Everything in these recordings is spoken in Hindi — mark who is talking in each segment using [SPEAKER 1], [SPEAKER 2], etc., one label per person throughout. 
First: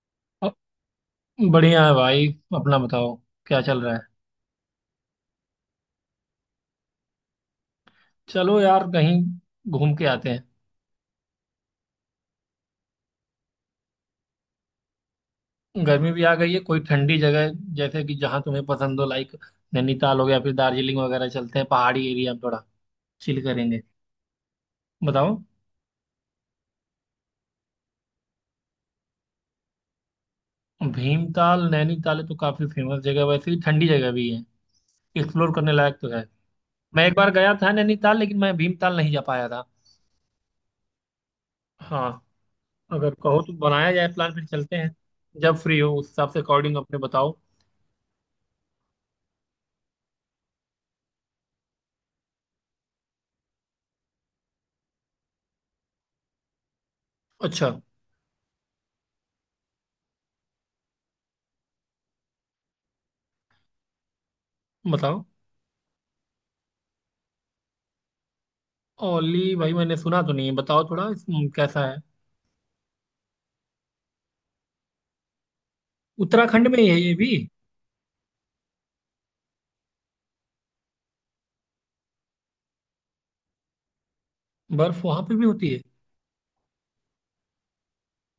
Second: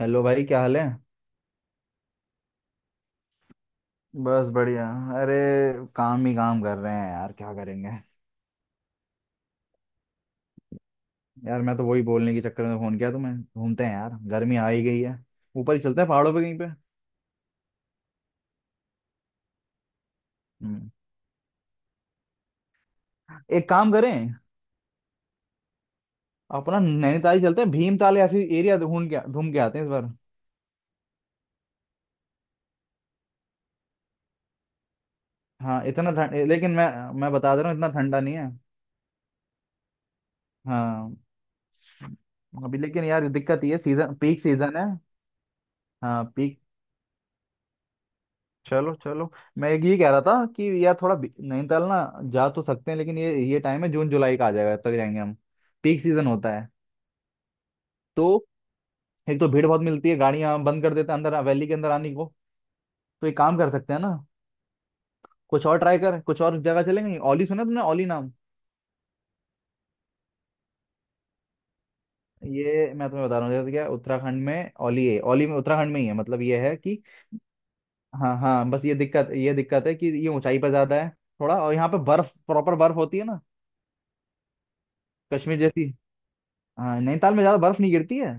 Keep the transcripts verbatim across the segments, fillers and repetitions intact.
[SPEAKER 1] हेलो भाई
[SPEAKER 2] अ-
[SPEAKER 1] क्या हाल है।
[SPEAKER 2] बढ़िया है भाई। अपना बताओ, क्या चल रहा है।
[SPEAKER 1] बस बढ़िया। अरे काम ही काम कर रहे हैं यार क्या करेंगे।
[SPEAKER 2] चलो यार, कहीं घूम के आते हैं।
[SPEAKER 1] यार मैं तो वही बोलने के चक्कर में फोन किया तुम्हें, घूमते हैं यार, गर्मी आ ही गई है। ऊपर ही चलते हैं
[SPEAKER 2] गर्मी भी आ
[SPEAKER 1] पहाड़ों पे
[SPEAKER 2] गई
[SPEAKER 1] कहीं
[SPEAKER 2] है,
[SPEAKER 1] पे।
[SPEAKER 2] कोई ठंडी जगह जैसे कि जहाँ तुम्हें पसंद हो। लाइक नैनीताल हो गया, फिर
[SPEAKER 1] हम्म,
[SPEAKER 2] दार्जिलिंग वगैरह। चलते हैं पहाड़ी एरिया में, थोड़ा चिल
[SPEAKER 1] एक
[SPEAKER 2] करेंगे।
[SPEAKER 1] काम करें,
[SPEAKER 2] बताओ।
[SPEAKER 1] अपना नैनीताल ही चलते हैं, भीमताल ऐसी एरिया ढूंढ के घूम के आते हैं इस बार।
[SPEAKER 2] भीमताल नैनीताल तो काफी फेमस जगह है, वैसे भी ठंडी जगह भी है, एक्सप्लोर करने
[SPEAKER 1] हाँ
[SPEAKER 2] लायक तो
[SPEAKER 1] इतना
[SPEAKER 2] है।
[SPEAKER 1] ठंड लेकिन मैं
[SPEAKER 2] मैं एक बार
[SPEAKER 1] मैं
[SPEAKER 2] गया
[SPEAKER 1] बता दे
[SPEAKER 2] था
[SPEAKER 1] रहा हूँ इतना
[SPEAKER 2] नैनीताल,
[SPEAKER 1] ठंडा नहीं
[SPEAKER 2] लेकिन
[SPEAKER 1] है।
[SPEAKER 2] मैं भीमताल नहीं जा पाया था।
[SPEAKER 1] हाँ
[SPEAKER 2] हाँ।
[SPEAKER 1] अभी लेकिन
[SPEAKER 2] अगर
[SPEAKER 1] यार
[SPEAKER 2] कहो तो
[SPEAKER 1] दिक्कत ये है,
[SPEAKER 2] बनाया जाए
[SPEAKER 1] सीजन
[SPEAKER 2] प्लान,
[SPEAKER 1] पीक
[SPEAKER 2] फिर चलते
[SPEAKER 1] सीजन है।
[SPEAKER 2] हैं। जब फ्री हो उस
[SPEAKER 1] हाँ
[SPEAKER 2] हिसाब से
[SPEAKER 1] पीक,
[SPEAKER 2] अकॉर्डिंग अपने बताओ।
[SPEAKER 1] चलो चलो, मैं एक ये कह रहा था कि यार थोड़ा बी- नैनीताल ना जा तो सकते हैं, लेकिन ये ये टाइम है जून जुलाई का आ जाएगा, तब तक जाएंगे हम, पीक सीजन होता है।
[SPEAKER 2] अच्छा।
[SPEAKER 1] तो एक तो भीड़ बहुत मिलती है, गाड़ियां बंद कर देते हैं अंदर, वैली के अंदर आने को। तो एक काम कर सकते हैं ना,
[SPEAKER 2] बताओ।
[SPEAKER 1] कुछ और ट्राई कर, कुछ और जगह चलेंगे। ओली सुना तुमने, ओली नाम?
[SPEAKER 2] ओली भाई, मैंने सुना तो नहीं है। बताओ थोड़ा इस- हम्म, कैसा है।
[SPEAKER 1] ये मैं तुम्हें बता रहा हूँ, जैसे क्या उत्तराखंड में ओली है, ओली में उत्तराखंड में ही है, मतलब ये
[SPEAKER 2] उत्तराखंड
[SPEAKER 1] है
[SPEAKER 2] में ही है
[SPEAKER 1] कि
[SPEAKER 2] ये भी।
[SPEAKER 1] हाँ हाँ, बस ये दिक्कत, ये दिक्कत है कि ये ऊंचाई पर ज्यादा है, थोड़ा और। यहाँ पे बर्फ प्रॉपर बर्फ होती है ना,
[SPEAKER 2] बर्फ वहां पे भी
[SPEAKER 1] कश्मीर
[SPEAKER 2] होती है।
[SPEAKER 1] जैसी। हाँ नैनीताल में ज्यादा बर्फ नहीं गिरती है,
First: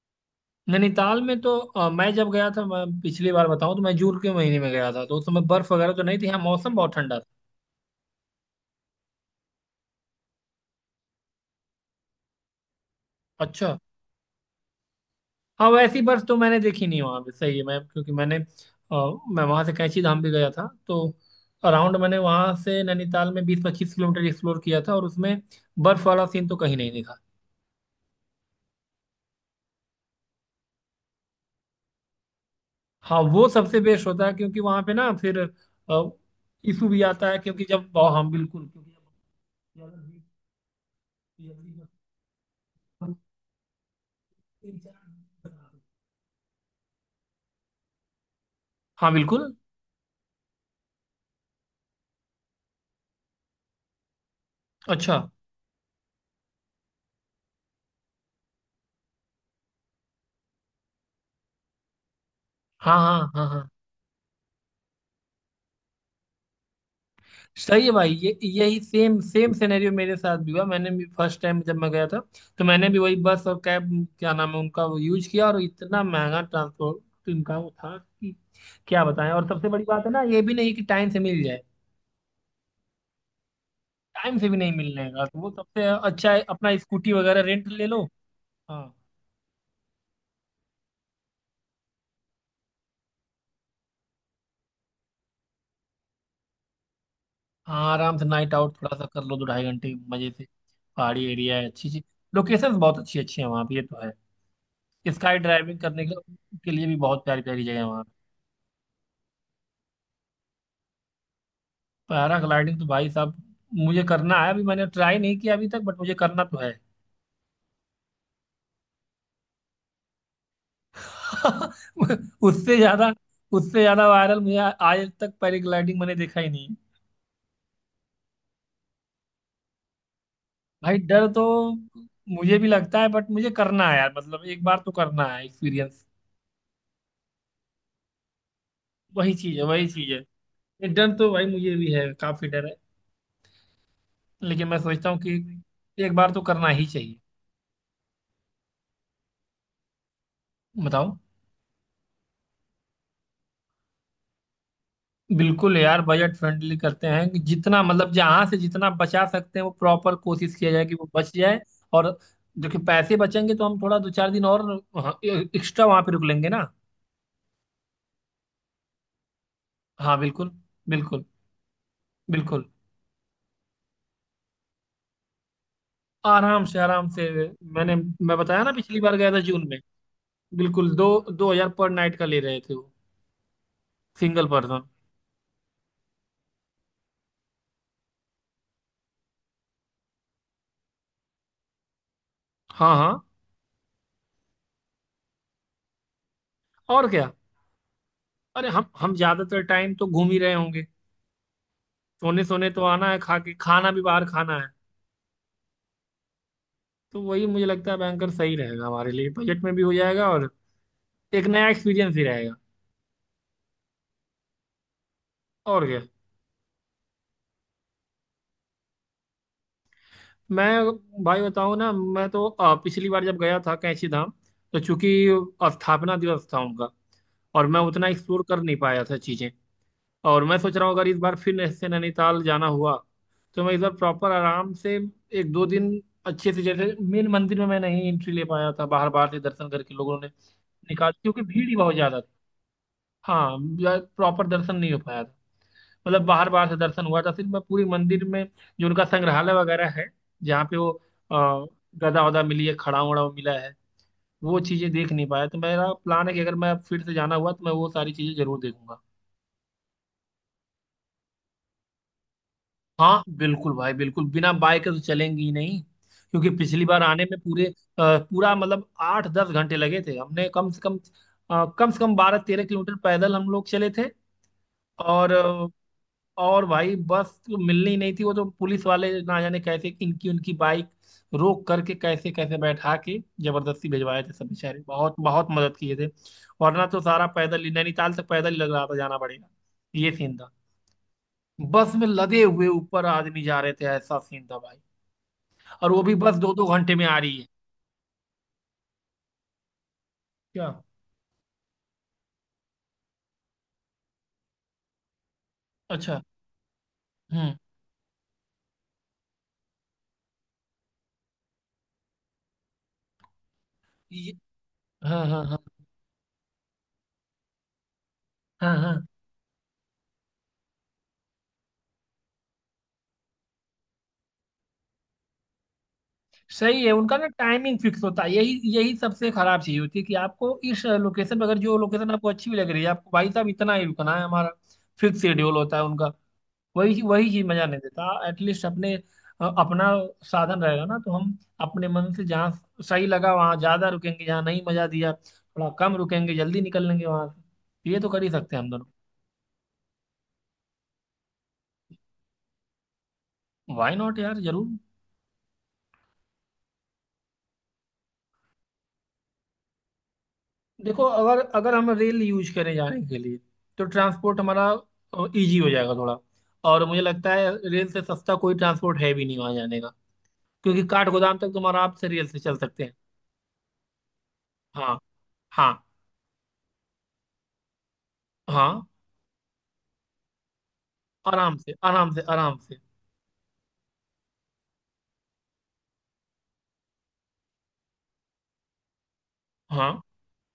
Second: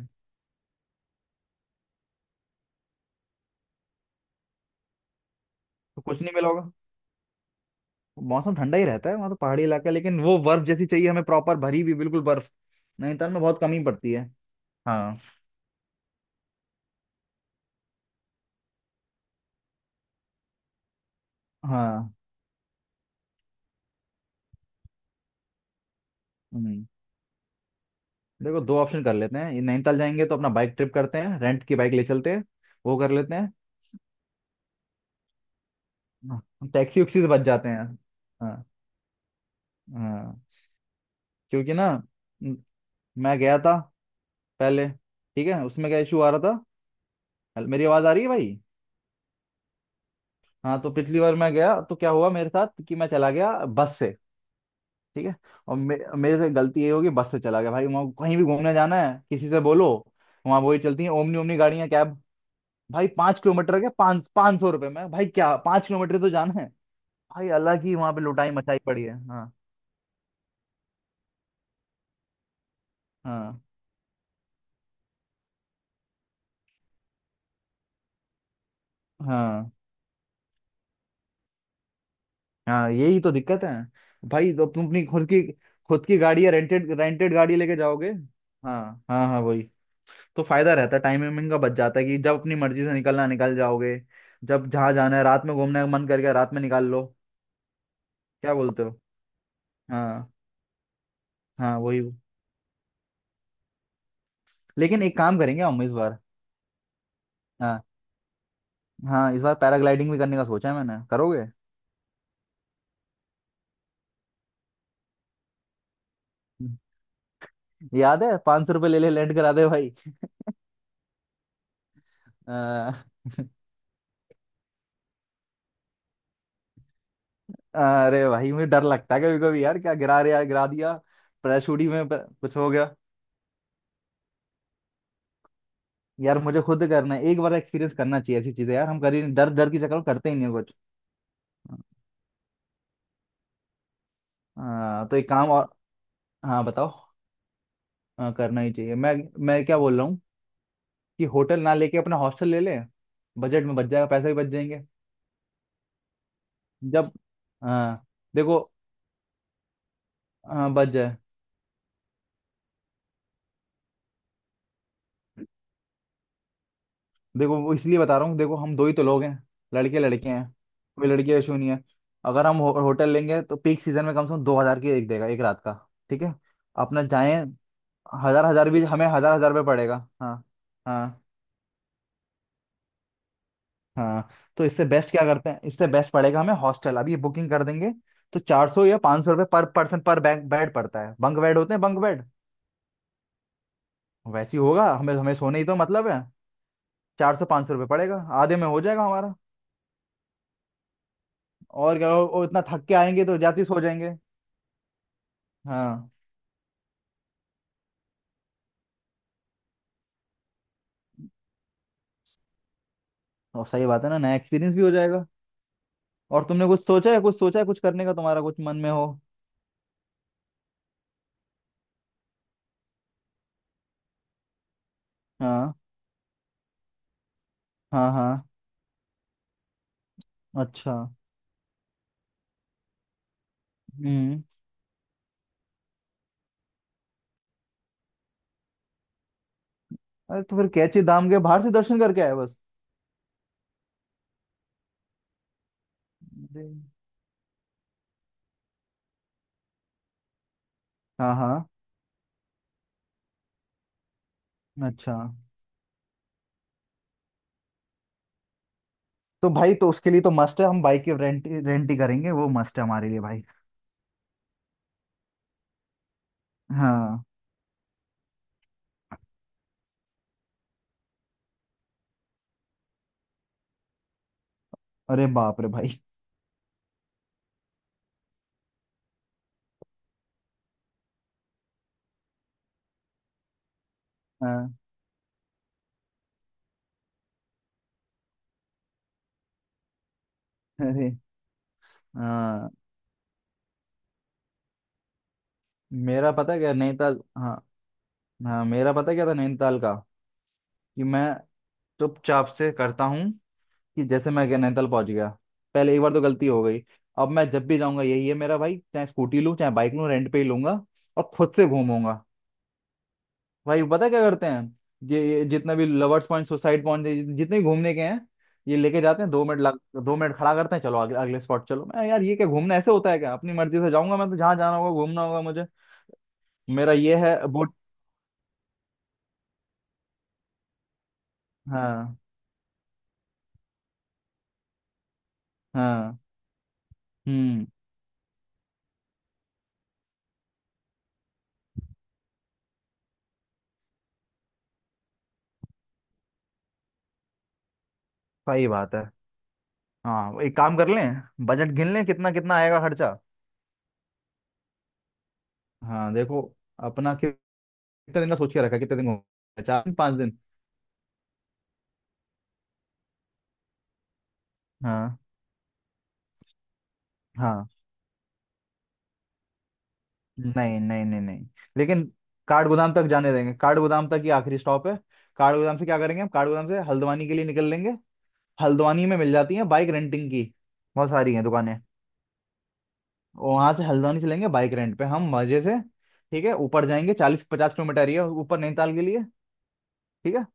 [SPEAKER 2] नैनीताल में तो अ, मैं जब गया था, मैं पिछली बार बताऊं, तो मैं जून के महीने में गया था। तो उस समय बर्फ वगैरह
[SPEAKER 1] तो
[SPEAKER 2] तो नहीं
[SPEAKER 1] कुछ
[SPEAKER 2] थी।
[SPEAKER 1] नहीं
[SPEAKER 2] हाँ
[SPEAKER 1] मिला होगा।
[SPEAKER 2] मौसम बहुत ठंडा था।
[SPEAKER 1] मौसम ठंडा ही रहता है वहां, तो पहाड़ी इलाका है, लेकिन वो बर्फ जैसी चाहिए हमें, प्रॉपर भरी हुई बिल्कुल बर्फ, नैनीताल में बहुत
[SPEAKER 2] अच्छा।
[SPEAKER 1] कमी पड़ती है। हाँ
[SPEAKER 2] हाँ वैसी बर्फ तो मैंने देखी नहीं वहां पे। सही है। मैं क्योंकि मैंने अ, मैं वहां से कैंची धाम भी गया था। तो अराउंड
[SPEAKER 1] हाँ।
[SPEAKER 2] मैंने वहां से नैनीताल में बीस पच्चीस किलोमीटर एक्सप्लोर किया था, और उसमें बर्फ वाला सीन तो कहीं
[SPEAKER 1] हम्म
[SPEAKER 2] नहीं दिखा।
[SPEAKER 1] देखो, दो ऑप्शन कर लेते हैं, ये नैनीताल जाएंगे तो अपना बाइक ट्रिप करते हैं, रेंट की बाइक ले चलते हैं, वो कर
[SPEAKER 2] हाँ
[SPEAKER 1] लेते
[SPEAKER 2] वो सबसे बेस्ट होता है, क्योंकि वहां पे ना फिर
[SPEAKER 1] हैं,
[SPEAKER 2] इशू भी
[SPEAKER 1] टैक्सी उक्सी
[SPEAKER 2] आता
[SPEAKER 1] से
[SPEAKER 2] है,
[SPEAKER 1] बच
[SPEAKER 2] क्योंकि
[SPEAKER 1] जाते हैं।
[SPEAKER 2] जब। हाँ हम
[SPEAKER 1] हाँ
[SPEAKER 2] बिल्कुल, क्योंकि जब ज्यादा भीड़-
[SPEAKER 1] हाँ,
[SPEAKER 2] जल्दी
[SPEAKER 1] क्योंकि
[SPEAKER 2] में।
[SPEAKER 1] ना, म-
[SPEAKER 2] हम
[SPEAKER 1] मैं गया था
[SPEAKER 2] तीन
[SPEAKER 1] पहले,
[SPEAKER 2] चार दिन
[SPEAKER 1] ठीक है?
[SPEAKER 2] बना दें।
[SPEAKER 1] उसमें क्या इशू आ रहा था, हेल- मेरी आवाज आ रही है भाई?
[SPEAKER 2] हाँ बिल्कुल।
[SPEAKER 1] हाँ तो पिछली बार मैं गया तो क्या हुआ मेरे साथ, कि मैं चला गया बस से,
[SPEAKER 2] अच्छा।
[SPEAKER 1] ठीक है? और मे, मेरे से गलती ये होगी, बस से चला गया भाई। वहाँ कहीं भी घूमने जाना है किसी से बोलो, वहाँ वही चलती है ओमनी, ओमनी गाड़ियाँ, कैब।
[SPEAKER 2] हाँ
[SPEAKER 1] भाई
[SPEAKER 2] हाँ
[SPEAKER 1] पाँच
[SPEAKER 2] हाँ हाँ।
[SPEAKER 1] किलोमीटर के पाँच पाँच सौ रुपये में भाई, क्या पाँच किलोमीटर तो जाना है भाई, अलग
[SPEAKER 2] सही है
[SPEAKER 1] ही
[SPEAKER 2] भाई,
[SPEAKER 1] वहाँ पे
[SPEAKER 2] ये
[SPEAKER 1] लुटाई
[SPEAKER 2] यही
[SPEAKER 1] मचाई पड़ी है।
[SPEAKER 2] सेम
[SPEAKER 1] हाँ
[SPEAKER 2] सेम सिनेरियो मेरे साथ भी हुआ। मैंने भी फर्स्ट टाइम जब मैं गया था, तो मैंने भी वही बस और
[SPEAKER 1] हाँ
[SPEAKER 2] कैब, क्या नाम है उनका, वो यूज किया। और इतना महंगा ट्रांसपोर्ट इनका वो था कि क्या बताएं। और सबसे
[SPEAKER 1] हाँ
[SPEAKER 2] बड़ी बात है ना, ये भी नहीं कि टाइम से मिल जाए।
[SPEAKER 1] हाँ, यही तो दिक्कत है
[SPEAKER 2] टाइम से
[SPEAKER 1] भाई।
[SPEAKER 2] भी
[SPEAKER 1] तो
[SPEAKER 2] नहीं
[SPEAKER 1] तुम अपनी
[SPEAKER 2] मिलने का,
[SPEAKER 1] खुद
[SPEAKER 2] तो
[SPEAKER 1] की,
[SPEAKER 2] वो सबसे।
[SPEAKER 1] खुद की
[SPEAKER 2] अच्छा है,
[SPEAKER 1] गाड़ी या
[SPEAKER 2] अपना
[SPEAKER 1] रेंटेड,
[SPEAKER 2] स्कूटी
[SPEAKER 1] रेंटेड
[SPEAKER 2] वगैरह
[SPEAKER 1] गाड़ी
[SPEAKER 2] रेंट
[SPEAKER 1] लेके
[SPEAKER 2] ले लो।
[SPEAKER 1] जाओगे, हाँ
[SPEAKER 2] हाँ।
[SPEAKER 1] हाँ हाँ वही। तो फायदा रहता है, टाइम वाइमिंग का बच जाता है, कि जब अपनी मर्जी से निकलना है, निकल जाओगे, जब जहाँ जाना है, रात में घूमने का मन करके रात में निकाल लो,
[SPEAKER 2] हाँ आराम से नाइट
[SPEAKER 1] क्या
[SPEAKER 2] आउट
[SPEAKER 1] बोलते
[SPEAKER 2] थोड़ा
[SPEAKER 1] हो।
[SPEAKER 2] सा कर लो, दो ढाई घंटे मजे
[SPEAKER 1] हाँ
[SPEAKER 2] से। पहाड़ी एरिया है,
[SPEAKER 1] हाँ
[SPEAKER 2] अच्छी
[SPEAKER 1] वही।
[SPEAKER 2] अच्छी लोकेशंस बहुत अच्छी अच्छी है वहाँ पे, ये तो है।
[SPEAKER 1] लेकिन एक
[SPEAKER 2] स्काई
[SPEAKER 1] काम करेंगे
[SPEAKER 2] ड्राइविंग
[SPEAKER 1] हम इस
[SPEAKER 2] करने के,
[SPEAKER 1] बार,
[SPEAKER 2] के लिए भी बहुत प्यारी प्यारी जगह है
[SPEAKER 1] हाँ
[SPEAKER 2] वहाँ पे।
[SPEAKER 1] हाँ, इस बार पैराग्लाइडिंग भी करने का सोचा है मैंने, करोगे?
[SPEAKER 2] पैराग्लाइडिंग तो भाई साहब मुझे करना है, अभी मैंने ट्राई नहीं किया अभी तक, बट मुझे करना तो है।
[SPEAKER 1] हम्म। याद है, पांच सौ रुपये ले ले लैंड करा दे भाई।
[SPEAKER 2] उससे
[SPEAKER 1] आ,
[SPEAKER 2] ज्यादा, उससे ज्यादा वायरल मुझे आज तक पैराग्लाइडिंग मैंने देखा ही नहीं।
[SPEAKER 1] अरे भाई मुझे डर लगता है कभी कभी यार, क्या गिरा रहा गिरा दिया,
[SPEAKER 2] भाई डर तो
[SPEAKER 1] पैराशूट ही में प-
[SPEAKER 2] मुझे
[SPEAKER 1] कुछ
[SPEAKER 2] भी
[SPEAKER 1] हो गया।
[SPEAKER 2] लगता है, बट मुझे करना है यार, मतलब एक बार तो करना है एक्सपीरियंस।
[SPEAKER 1] यार मुझे खुद करना है एक बार, एक्सपीरियंस करना चाहिए ऐसी चीजें यार, हम कर ही
[SPEAKER 2] वही
[SPEAKER 1] नहीं, डर
[SPEAKER 2] चीज है,
[SPEAKER 1] डर के
[SPEAKER 2] वही
[SPEAKER 1] चक्कर में
[SPEAKER 2] चीज है।
[SPEAKER 1] करते ही नहीं हैं कुछ।
[SPEAKER 2] ये डर तो भाई मुझे भी है, काफी डर है। लेकिन मैं
[SPEAKER 1] आ,
[SPEAKER 2] सोचता
[SPEAKER 1] तो
[SPEAKER 2] हूँ
[SPEAKER 1] एक
[SPEAKER 2] कि
[SPEAKER 1] काम और,
[SPEAKER 2] एक बार तो
[SPEAKER 1] हाँ
[SPEAKER 2] करना ही
[SPEAKER 1] बताओ,
[SPEAKER 2] चाहिए।
[SPEAKER 1] हाँ करना ही चाहिए। मैं मैं क्या बोल रहा हूँ
[SPEAKER 2] बताओ।
[SPEAKER 1] कि होटल ना लेके अपना हॉस्टल ले लें, बजट में बच जाएगा, पैसे भी बच जाएंगे।
[SPEAKER 2] बिल्कुल यार, बजट फ्रेंडली करते
[SPEAKER 1] जब
[SPEAKER 2] हैं कि जितना
[SPEAKER 1] हाँ
[SPEAKER 2] मतलब जहां से
[SPEAKER 1] देखो,
[SPEAKER 2] जितना बचा सकते हैं, वो प्रॉपर कोशिश
[SPEAKER 1] हाँ
[SPEAKER 2] किया जाए
[SPEAKER 1] बच
[SPEAKER 2] कि वो
[SPEAKER 1] जाए।
[SPEAKER 2] बच जाए। और जो कि पैसे बचेंगे, तो हम थोड़ा दो चार दिन और एक्स्ट्रा वहां पे रुक लेंगे ना।
[SPEAKER 1] देखो वो इसलिए बता रहा हूँ, देखो हम दो ही तो लोग हैं, लड़के
[SPEAKER 2] हाँ
[SPEAKER 1] लड़के हैं,
[SPEAKER 2] बिल्कुल
[SPEAKER 1] कोई
[SPEAKER 2] बिल्कुल
[SPEAKER 1] लड़की का इशू नहीं है। अगर हम
[SPEAKER 2] बिल्कुल।
[SPEAKER 1] हो, होटल लेंगे तो पीक सीजन में कम से कम दो हजार की एक देगा, एक रात का, ठीक है?
[SPEAKER 2] आराम से
[SPEAKER 1] अपना
[SPEAKER 2] आराम से।
[SPEAKER 1] जाए
[SPEAKER 2] मैंने मैं
[SPEAKER 1] हजार
[SPEAKER 2] बताया
[SPEAKER 1] हजार
[SPEAKER 2] ना,
[SPEAKER 1] भी
[SPEAKER 2] पिछली
[SPEAKER 1] हमें,
[SPEAKER 2] बार गया
[SPEAKER 1] हजार
[SPEAKER 2] था
[SPEAKER 1] हजार रुपये
[SPEAKER 2] जून में।
[SPEAKER 1] पड़ेगा। हाँ
[SPEAKER 2] बिल्कुल दो
[SPEAKER 1] हाँ
[SPEAKER 2] दो हजार पर नाइट का ले रहे थे वो,
[SPEAKER 1] हाँ।
[SPEAKER 2] सिंगल
[SPEAKER 1] तो
[SPEAKER 2] पर्सन।
[SPEAKER 1] इससे बेस्ट क्या करते हैं, इससे बेस्ट पड़ेगा हमें हॉस्टल, अभी ये बुकिंग कर देंगे तो चार सौ या पाँच सौ रुपये पर पर्सन पर बैग बेड पड़ता है, बंक बेड होते हैं, बंक बेड।
[SPEAKER 2] हाँ हाँ।
[SPEAKER 1] वैसे ही होगा, हमें, हमें सोने ही तो मतलब है,
[SPEAKER 2] और क्या।
[SPEAKER 1] चार सौ पाँच सौ रुपये पड़ेगा, आधे में
[SPEAKER 2] अरे
[SPEAKER 1] हो
[SPEAKER 2] हम
[SPEAKER 1] जाएगा
[SPEAKER 2] हम
[SPEAKER 1] हमारा।
[SPEAKER 2] ज्यादातर टाइम तो घूम ही रहे होंगे।
[SPEAKER 1] और क्या, वो
[SPEAKER 2] सोने
[SPEAKER 1] वो इतना
[SPEAKER 2] सोने तो
[SPEAKER 1] थक के
[SPEAKER 2] आना है,
[SPEAKER 1] आएंगे
[SPEAKER 2] खा
[SPEAKER 1] तो
[SPEAKER 2] के
[SPEAKER 1] जाते ही सो
[SPEAKER 2] खाना भी
[SPEAKER 1] जाएंगे।
[SPEAKER 2] बाहर खाना है।
[SPEAKER 1] हाँ,
[SPEAKER 2] तो वही मुझे लगता है, बैंकर सही रहेगा हमारे लिए, बजट में भी हो जाएगा और एक नया एक्सपीरियंस ही रहेगा।
[SPEAKER 1] और सही बात है ना, नया एक्सपीरियंस भी हो जाएगा।
[SPEAKER 2] और क्या।
[SPEAKER 1] और तुमने कुछ सोचा है, कुछ सोचा है, कुछ करने का तुम्हारा कुछ मन में हो?
[SPEAKER 2] मैं भाई बताऊँ ना, मैं तो अ, पिछली बार जब गया था कैंची धाम, तो चूंकि
[SPEAKER 1] हाँ
[SPEAKER 2] स्थापना दिवस था उनका, और मैं उतना
[SPEAKER 1] हाँ हाँ।
[SPEAKER 2] एक्सप्लोर कर नहीं पाया था चीजें। और मैं सोच रहा हूँ
[SPEAKER 1] अच्छा।
[SPEAKER 2] अगर इस बार फिर ऐसे नैनीताल जाना हुआ, तो मैं इस बार प्रॉपर
[SPEAKER 1] हम्म
[SPEAKER 2] आराम से एक दो दिन अच्छे से, जैसे मेन मंदिर में मैं नहीं एंट्री ले पाया था, बाहर बाहर से दर्शन करके लोगों ने
[SPEAKER 1] अरे तो फिर कैची
[SPEAKER 2] निकाल,
[SPEAKER 1] धाम के
[SPEAKER 2] क्योंकि
[SPEAKER 1] बाहर
[SPEAKER 2] भीड़
[SPEAKER 1] से
[SPEAKER 2] ही बहुत
[SPEAKER 1] दर्शन
[SPEAKER 2] ज्यादा
[SPEAKER 1] करके
[SPEAKER 2] थी।
[SPEAKER 1] आए बस।
[SPEAKER 2] हाँ प्रॉपर दर्शन नहीं हो पाया था, मतलब बाहर
[SPEAKER 1] अरे,
[SPEAKER 2] बाहर से दर्शन हुआ था सिर्फ। मैं पूरी मंदिर में, जो उनका संग्रहालय वगैरह है, जहाँ पे वो
[SPEAKER 1] हाँ
[SPEAKER 2] अ,
[SPEAKER 1] हाँ,
[SPEAKER 2] गदा वदा मिली है, खड़ाउं वड़ाउं मिला है, वो चीजें देख
[SPEAKER 1] अच्छा
[SPEAKER 2] नहीं पाया। तो मेरा प्लान है कि अगर मैं फिर से जाना हुआ, तो मैं वो सारी चीजें जरूर देखूंगा।
[SPEAKER 1] तो भाई, तो उसके लिए तो मस्ट है, हम बाइक की रेंट, रेंट ही करेंगे, वो मस्ट है हमारे लिए
[SPEAKER 2] हाँ
[SPEAKER 1] भाई।
[SPEAKER 2] बिल्कुल भाई बिल्कुल, बिना बाइक के तो चलेंगी ही नहीं। क्योंकि पिछली बार आने
[SPEAKER 1] हाँ,
[SPEAKER 2] में पूरे अ, पूरा मतलब आठ दस घंटे लगे थे हमने कम से कम। अ, कम से कम बारह तेरह किलोमीटर पैदल हम लोग चले थे।
[SPEAKER 1] अरे
[SPEAKER 2] और
[SPEAKER 1] बाप रे
[SPEAKER 2] अ,
[SPEAKER 1] भाई,
[SPEAKER 2] और भाई बस तो मिलनी ही नहीं थी, वो तो पुलिस वाले ना जाने कैसे इनकी उनकी बाइक रोक करके, कैसे कैसे बैठा के जबरदस्ती भिजवाए थे सब।
[SPEAKER 1] हाँ,
[SPEAKER 2] बेचारे बहुत बहुत मदद किए थे। वरना तो सारा पैदल ही, नैनीताल तक पैदल ही लग रहा था जाना पड़ेगा। ये सीन था।
[SPEAKER 1] अरे,
[SPEAKER 2] बस में लदे हुए
[SPEAKER 1] हाँ।
[SPEAKER 2] ऊपर आदमी जा रहे थे, ऐसा सीन था भाई। और वो भी
[SPEAKER 1] मेरा
[SPEAKER 2] बस दो
[SPEAKER 1] पता
[SPEAKER 2] दो
[SPEAKER 1] क्या
[SPEAKER 2] घंटे में आ
[SPEAKER 1] नैनीताल,
[SPEAKER 2] रही है।
[SPEAKER 1] हाँ हाँ, मेरा पता क्या था नैनीताल का,
[SPEAKER 2] क्या।
[SPEAKER 1] कि मैं चुपचाप से करता हूँ, कि जैसे मैं नैनीताल पहुंच गया, पहले एक बार तो
[SPEAKER 2] अच्छा।
[SPEAKER 1] गलती हो गई, अब मैं
[SPEAKER 2] हम्म।
[SPEAKER 1] जब भी जाऊंगा यही है मेरा भाई, चाहे स्कूटी लूँ चाहे बाइक लूँ, रेंट पे ही लूंगा और खुद से घूमूंगा। भाई पता है क्या
[SPEAKER 2] ये-
[SPEAKER 1] करते हैं,
[SPEAKER 2] हाँ
[SPEAKER 1] ये,
[SPEAKER 2] हाँ
[SPEAKER 1] ये
[SPEAKER 2] हाँ
[SPEAKER 1] जितने भी लवर्स पॉइंट, सुसाइड पॉइंट, जितने भी घूमने के हैं,
[SPEAKER 2] हाँ।
[SPEAKER 1] ये
[SPEAKER 2] हाँ
[SPEAKER 1] लेके जाते हैं, दो मिनट लग, दो मिनट खड़ा करते हैं, चलो अगले, अगले स्पॉट चलो। मैं यार ये क्या घूमना ऐसे होता है क्या, अपनी मर्जी से जाऊंगा मैं तो, जहाँ जाना होगा घूमना होगा मुझे,
[SPEAKER 2] सही है,
[SPEAKER 1] मेरा ये
[SPEAKER 2] उनका ना
[SPEAKER 1] है बोट।
[SPEAKER 2] टाइमिंग फिक्स होता है। यही यही सबसे खराब चीज होती है कि आपको इस लोकेशन पर, अगर जो लोकेशन
[SPEAKER 1] हाँ
[SPEAKER 2] आपको अच्छी भी लग रही है, आपको भाई साहब इतना ही रुकना है। हमारा फिक्स शेड्यूल होता है उनका।
[SPEAKER 1] हाँ,
[SPEAKER 2] वही वही चीज
[SPEAKER 1] हम्म
[SPEAKER 2] मजा नहीं देता। एटलीस्ट अपने अ, अपना साधन रहेगा ना, तो हम अपने मन से जहाँ सही लगा वहां ज्यादा रुकेंगे, जहाँ नहीं मजा दिया थोड़ा कम रुकेंगे, जल्दी निकल लेंगे वहां से। ये तो कर ही सकते हैं
[SPEAKER 1] सही
[SPEAKER 2] हम दोनों।
[SPEAKER 1] बात है। हाँ एक काम कर लें, बजट गिन लें कितना कितना आएगा खर्चा।
[SPEAKER 2] वाई नॉट यार, जरूर।
[SPEAKER 1] हाँ देखो, अपना कितने दिन का सोच के रखा है, कितने दिन हो गए? चार दिन पाँच दिन।
[SPEAKER 2] देखो अगर अगर हम रेल यूज करें जाने के लिए, तो ट्रांसपोर्ट हमारा
[SPEAKER 1] हाँ
[SPEAKER 2] इजी हो जाएगा थोड़ा। और मुझे लगता है
[SPEAKER 1] हाँ,
[SPEAKER 2] रेल से सस्ता कोई ट्रांसपोर्ट है भी नहीं वहां जाने का।
[SPEAKER 1] नहीं
[SPEAKER 2] क्योंकि
[SPEAKER 1] नहीं
[SPEAKER 2] काठ
[SPEAKER 1] नहीं
[SPEAKER 2] गोदाम
[SPEAKER 1] नहीं,
[SPEAKER 2] तक तुम आराम
[SPEAKER 1] लेकिन
[SPEAKER 2] से रेल से चल
[SPEAKER 1] काठ
[SPEAKER 2] सकते
[SPEAKER 1] गोदाम
[SPEAKER 2] हैं।
[SPEAKER 1] तक जाने देंगे, काठ गोदाम तक ही आखिरी स्टॉप
[SPEAKER 2] हाँ।
[SPEAKER 1] है। काठ
[SPEAKER 2] हाँ
[SPEAKER 1] गोदाम से क्या करेंगे, हम काठ गोदाम से हल्द्वानी के लिए निकल लेंगे।
[SPEAKER 2] हाँ
[SPEAKER 1] हल्द्वानी में मिल जाती है बाइक रेंटिंग की, बहुत सारी हैं
[SPEAKER 2] आराम से
[SPEAKER 1] दुकानें।
[SPEAKER 2] आराम से आराम से।
[SPEAKER 1] वहां से हल्द्वानी चलेंगे बाइक रेंट पे, हम मजे से, ठीक है? ऊपर जाएंगे, चालीस पचास किलोमीटर ही है ऊपर नैनीताल के लिए,
[SPEAKER 2] हाँ।
[SPEAKER 1] ठीक है।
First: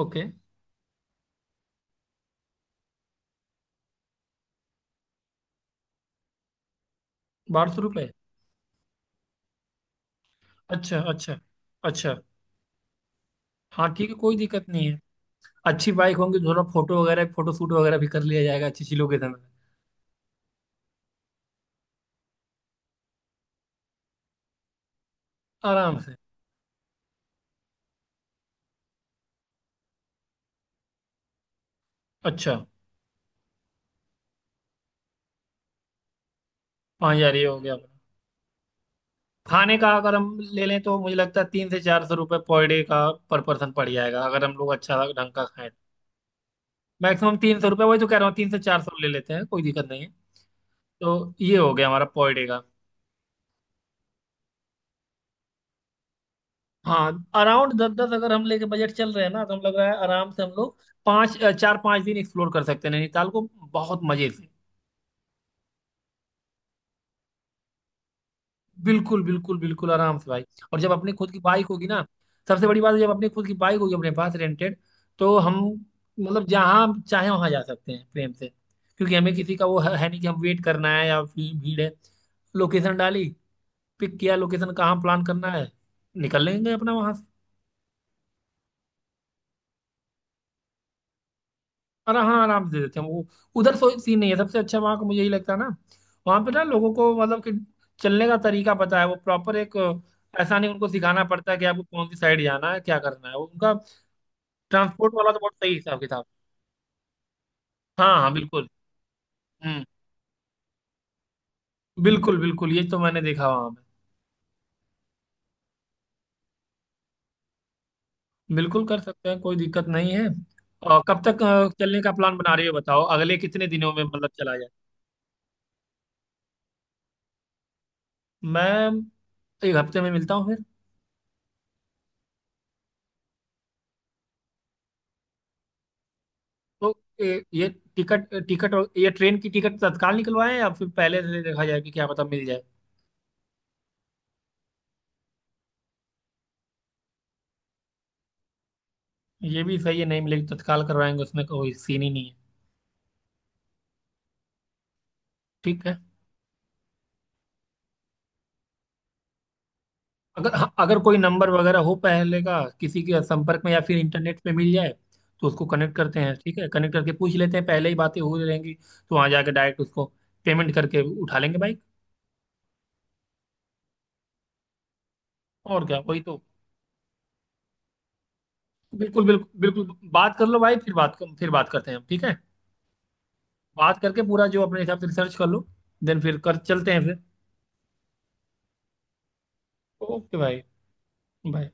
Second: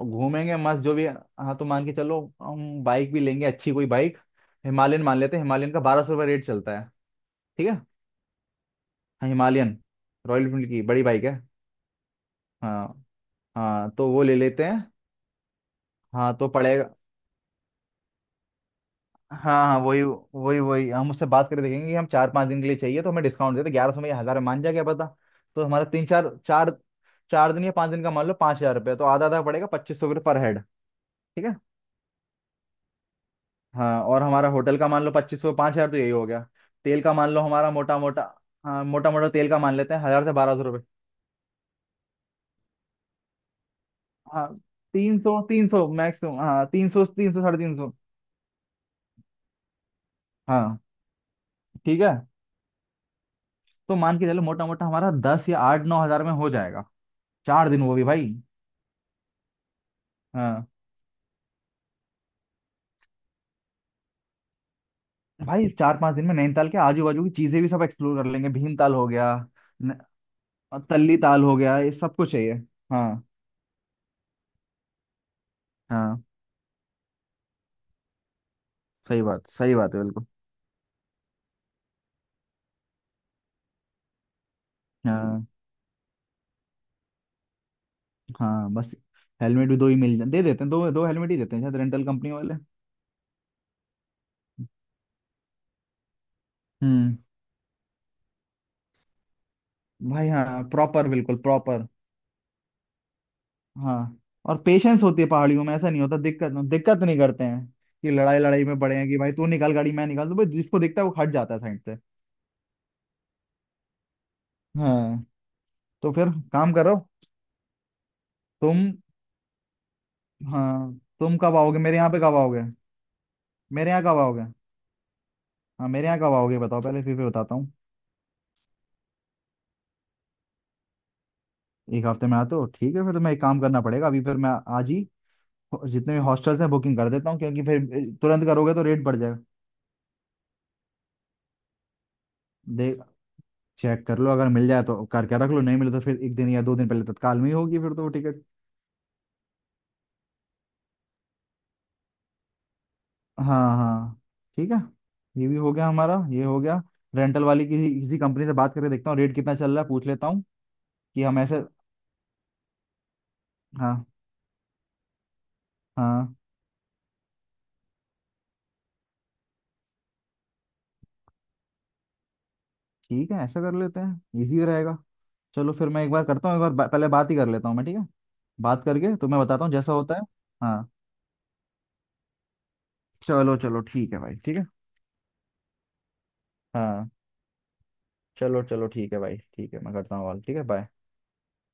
[SPEAKER 1] और घूमेंगे मस्त जो भी, हाँ तो मान के चलो हम बाइक भी लेंगे अच्छी कोई बाइक, हिमालयन मान लेते हैं, हिमालयन का बारह सौ रुपये रेट चलता है, ठीक
[SPEAKER 2] बारह
[SPEAKER 1] है।
[SPEAKER 2] सौ रुपए
[SPEAKER 1] हाँ हिमालयन, रॉयल एनफील्ड की
[SPEAKER 2] अच्छा
[SPEAKER 1] बड़ी बाइक
[SPEAKER 2] अच्छा।
[SPEAKER 1] है।
[SPEAKER 2] अच्छा।
[SPEAKER 1] हाँ हाँ,
[SPEAKER 2] हाँ
[SPEAKER 1] तो
[SPEAKER 2] ठीक है,
[SPEAKER 1] वो ले
[SPEAKER 2] कोई
[SPEAKER 1] लेते
[SPEAKER 2] दिक्कत नहीं
[SPEAKER 1] हैं।
[SPEAKER 2] है। अच्छी बाइक
[SPEAKER 1] हाँ
[SPEAKER 2] होंगी,
[SPEAKER 1] तो
[SPEAKER 2] थोड़ा
[SPEAKER 1] पड़ेगा।
[SPEAKER 2] फोटो वगैरह, फोटो शूट वगैरह भी कर लिया जाएगा अच्छी चीजों के
[SPEAKER 1] हाँ
[SPEAKER 2] समय।
[SPEAKER 1] हाँ वही वही वही, हम उससे बात करके देखेंगे कि हम चार पाँच दिन के लिए चाहिए तो हमें डिस्काउंट देते, ग्यारह सौ में या हज़ार मान जाए, क्या पता। तो हमारा
[SPEAKER 2] आराम
[SPEAKER 1] तीन
[SPEAKER 2] से।
[SPEAKER 1] चार चार, चार दिन या पाँच दिन का मान लो, पाँच हज़ार रुपये तो, आधा आधा पड़ेगा, पच्चीस सौ रुपये पर हेड, ठीक है।
[SPEAKER 2] अच्छा।
[SPEAKER 1] हाँ और हमारा होटल का मान लो पच्चीस सौ, पाँच हजार, तो यही हो गया। तेल का
[SPEAKER 2] पाँच
[SPEAKER 1] मान
[SPEAKER 2] हजार
[SPEAKER 1] लो
[SPEAKER 2] ये हो
[SPEAKER 1] हमारा
[SPEAKER 2] गया अपना।
[SPEAKER 1] मोटा मोटा, हाँ मोटा मोटा तेल का मान
[SPEAKER 2] खाने का
[SPEAKER 1] लेते हैं
[SPEAKER 2] अगर
[SPEAKER 1] हजार से
[SPEAKER 2] हम
[SPEAKER 1] बारह सौ
[SPEAKER 2] ले लें,
[SPEAKER 1] रुपये
[SPEAKER 2] तो मुझे लगता है तीन से चार सौ रुपये पर डे का, पर पर्सन पड़ जाएगा, अगर
[SPEAKER 1] हाँ
[SPEAKER 2] हम लोग अच्छा
[SPEAKER 1] तीन
[SPEAKER 2] ढंग
[SPEAKER 1] सौ
[SPEAKER 2] का
[SPEAKER 1] तीन
[SPEAKER 2] खाएं।
[SPEAKER 1] सौ मैक्सिमम, हाँ तीन सौ तीन
[SPEAKER 2] मैक्सिमम
[SPEAKER 1] सौ साढ़े
[SPEAKER 2] तीन सौ
[SPEAKER 1] तीन
[SPEAKER 2] रुपये
[SPEAKER 1] सौ
[SPEAKER 2] वही तो कह रहा हूँ, तीन से चार सौ ले लेते हैं, कोई दिक्कत नहीं है।
[SPEAKER 1] हाँ
[SPEAKER 2] तो ये हो गया
[SPEAKER 1] ठीक
[SPEAKER 2] हमारा
[SPEAKER 1] है,
[SPEAKER 2] पर डे का।
[SPEAKER 1] तो मान के चलो मोटा मोटा हमारा दस या आठ नौ हजार में हो जाएगा,
[SPEAKER 2] हाँ
[SPEAKER 1] चार
[SPEAKER 2] अराउंड
[SPEAKER 1] दिन
[SPEAKER 2] दस
[SPEAKER 1] वो भी
[SPEAKER 2] दस अगर
[SPEAKER 1] भाई।
[SPEAKER 2] हम लेके बजट चल रहे हैं ना, तो हम, लग रहा है आराम से हम
[SPEAKER 1] हाँ।
[SPEAKER 2] लोग पाँच अ, चार पाँच दिन एक्सप्लोर कर सकते हैं नैनीताल को, बहुत मजे से।
[SPEAKER 1] भाई चार पांच दिन में नैनीताल के आजू बाजू की चीजें भी सब एक्सप्लोर कर लेंगे, भीमताल हो
[SPEAKER 2] बिल्कुल
[SPEAKER 1] गया,
[SPEAKER 2] बिल्कुल बिल्कुल
[SPEAKER 1] न-
[SPEAKER 2] आराम से भाई। और
[SPEAKER 1] और
[SPEAKER 2] जब अपनी
[SPEAKER 1] तल्ली
[SPEAKER 2] खुद की
[SPEAKER 1] ताल हो
[SPEAKER 2] बाइक
[SPEAKER 1] गया,
[SPEAKER 2] होगी
[SPEAKER 1] ये
[SPEAKER 2] ना,
[SPEAKER 1] सब कुछ है ये।
[SPEAKER 2] सबसे बड़ी बात है, जब
[SPEAKER 1] हाँ
[SPEAKER 2] अपनी खुद की बाइक होगी अपने पास, रेंटेड, तो हम
[SPEAKER 1] हाँ,
[SPEAKER 2] मतलब जहाँ चाहे वहाँ जा सकते हैं प्रेम से। क्योंकि
[SPEAKER 1] सही
[SPEAKER 2] हमें
[SPEAKER 1] बात,
[SPEAKER 2] किसी का
[SPEAKER 1] सही
[SPEAKER 2] वो है,
[SPEAKER 1] बात है
[SPEAKER 2] है नहीं
[SPEAKER 1] बिल्कुल।
[SPEAKER 2] कि हम वेट करना है या फिर भीड़ है। लोकेशन डाली, पिक किया लोकेशन, कहाँ प्लान
[SPEAKER 1] हाँ
[SPEAKER 2] करना है, निकल लेंगे अपना वहाँ।
[SPEAKER 1] हाँ बस, हेलमेट भी दो ही मिल जाते, दे देते हैं दो दो हेलमेट ही देते हैं शायद रेंटल
[SPEAKER 2] और
[SPEAKER 1] कंपनी
[SPEAKER 2] हाँ,
[SPEAKER 1] वाले।
[SPEAKER 2] आराम से दे देते हैं वो, उधर कोई सीन नहीं है। सबसे अच्छा वहाँ का मुझे यही लगता है ना, वहाँ पे ना लोगों को,
[SPEAKER 1] हम्म,
[SPEAKER 2] मतलब कि चलने का तरीका पता है। वो प्रॉपर एक
[SPEAKER 1] भाई
[SPEAKER 2] अ, ऐसा
[SPEAKER 1] हाँ
[SPEAKER 2] नहीं उनको
[SPEAKER 1] प्रॉपर,
[SPEAKER 2] सिखाना
[SPEAKER 1] बिल्कुल
[SPEAKER 2] पड़ता है कि आपको
[SPEAKER 1] प्रॉपर।
[SPEAKER 2] कौन सी साइड जाना है क्या करना है, वो उनका
[SPEAKER 1] हाँ और पेशेंस
[SPEAKER 2] ट्रांसपोर्ट
[SPEAKER 1] होती है
[SPEAKER 2] वाला तो बहुत
[SPEAKER 1] पहाड़ियों
[SPEAKER 2] सही
[SPEAKER 1] में, ऐसा
[SPEAKER 2] हिसाब
[SPEAKER 1] नहीं होता
[SPEAKER 2] किताब।
[SPEAKER 1] दिक्कत, दिक्कत नहीं करते हैं
[SPEAKER 2] हाँ
[SPEAKER 1] कि
[SPEAKER 2] हाँ
[SPEAKER 1] लड़ाई लड़ाई
[SPEAKER 2] बिल्कुल।
[SPEAKER 1] में पड़े हैं कि भाई तू निकाल
[SPEAKER 2] हम्म।
[SPEAKER 1] गाड़ी मैं निकाल दूं, भाई जिसको दिखता है वो हट जाता है साइड से।
[SPEAKER 2] बिल्कुल बिल्कुल, ये तो मैंने देखा वहाँ पे।
[SPEAKER 1] हाँ तो फिर काम करो
[SPEAKER 2] बिल्कुल
[SPEAKER 1] तुम।
[SPEAKER 2] कर सकते हैं, कोई दिक्कत नहीं है।
[SPEAKER 1] हाँ,
[SPEAKER 2] और कब
[SPEAKER 1] तुम
[SPEAKER 2] तक
[SPEAKER 1] कब
[SPEAKER 2] अ,
[SPEAKER 1] आओगे मेरे
[SPEAKER 2] चलने
[SPEAKER 1] यहाँ
[SPEAKER 2] का
[SPEAKER 1] पे, कब
[SPEAKER 2] प्लान बना
[SPEAKER 1] आओगे,
[SPEAKER 2] रही हो, बताओ अगले कितने
[SPEAKER 1] मेरे
[SPEAKER 2] दिनों
[SPEAKER 1] यहाँ
[SPEAKER 2] में
[SPEAKER 1] कब
[SPEAKER 2] मतलब
[SPEAKER 1] आओगे?
[SPEAKER 2] चला जाए।
[SPEAKER 1] हाँ मेरे यहाँ कब आओगे, बताओ पहले फिर फिर बताता हूँ।
[SPEAKER 2] मैं एक हफ्ते में मिलता हूँ।
[SPEAKER 1] एक हफ्ते में आते हो, ठीक है, फिर तुम्हें एक काम करना पड़ेगा। अभी फिर मैं आज ही जितने भी हॉस्टल्स हैं
[SPEAKER 2] तो
[SPEAKER 1] बुकिंग कर देता हूँ,
[SPEAKER 2] ए,
[SPEAKER 1] क्योंकि
[SPEAKER 2] ये
[SPEAKER 1] फिर
[SPEAKER 2] टिकट,
[SPEAKER 1] तुरंत
[SPEAKER 2] टिकट,
[SPEAKER 1] करोगे तो रेट
[SPEAKER 2] ये
[SPEAKER 1] बढ़
[SPEAKER 2] ट्रेन
[SPEAKER 1] जाएगा।
[SPEAKER 2] की टिकट तत्काल निकलवाएं या फिर पहले से देखा जाए कि क्या पता मिल जाए।
[SPEAKER 1] देख, चेक कर लो, अगर मिल जाए तो करके रख लो, नहीं मिले तो फिर एक दिन या दो दिन पहले तत्काल में ही होगी फिर तो वो टिकट।
[SPEAKER 2] ये भी सही है, नहीं मिलेगी तो तत्काल करवाएंगे, उसमें कोई सीन ही नहीं है।
[SPEAKER 1] हाँ हाँ, ठीक है, ये भी हो
[SPEAKER 2] ठीक
[SPEAKER 1] गया
[SPEAKER 2] है।
[SPEAKER 1] हमारा, ये हो गया। रेंटल वाली किसी किसी कंपनी से बात करके देखता हूँ रेट कितना चल रहा है पूछ लेता हूँ,
[SPEAKER 2] अगर, हाँ, अगर कोई
[SPEAKER 1] कि हम
[SPEAKER 2] नंबर
[SPEAKER 1] ऐसे,
[SPEAKER 2] वगैरह हो पहले का किसी के संपर्क में या फिर
[SPEAKER 1] हाँ
[SPEAKER 2] इंटरनेट पे मिल जाए, तो उसको कनेक्ट करते हैं।
[SPEAKER 1] हाँ,
[SPEAKER 2] ठीक है, कनेक्ट करके पूछ लेते हैं, पहले ही बातें हो रहेंगी तो वहाँ जाके डायरेक्ट उसको पेमेंट करके उठा लेंगे बाइक।
[SPEAKER 1] ठीक है, ऐसा कर लेते हैं, इजी रहेगा। चलो
[SPEAKER 2] और
[SPEAKER 1] फिर
[SPEAKER 2] क्या,
[SPEAKER 1] मैं एक
[SPEAKER 2] वही
[SPEAKER 1] बार
[SPEAKER 2] तो।
[SPEAKER 1] करता हूँ, एक बार बा- पहले बात ही कर लेता हूँ मैं, ठीक है। बात करके
[SPEAKER 2] बिल्कुल
[SPEAKER 1] तो मैं
[SPEAKER 2] बिल्कुल
[SPEAKER 1] बताता हूँ जैसा
[SPEAKER 2] बिल्कुल,
[SPEAKER 1] होता है।
[SPEAKER 2] बात कर लो भाई,
[SPEAKER 1] हाँ
[SPEAKER 2] फिर बात फिर बात करते हैं हम, ठीक है।
[SPEAKER 1] चलो चलो
[SPEAKER 2] बात
[SPEAKER 1] ठीक है
[SPEAKER 2] करके
[SPEAKER 1] भाई
[SPEAKER 2] पूरा
[SPEAKER 1] ठीक
[SPEAKER 2] जो
[SPEAKER 1] है।
[SPEAKER 2] अपने हिसाब से रिसर्च कर लो, देन फिर कर चलते हैं
[SPEAKER 1] हाँ
[SPEAKER 2] फिर।
[SPEAKER 1] चलो चलो ठीक है भाई ठीक है, मैं करता हूँ
[SPEAKER 2] ओके
[SPEAKER 1] कॉल, ठीक
[SPEAKER 2] भाई।
[SPEAKER 1] है, बाय।
[SPEAKER 2] बाय।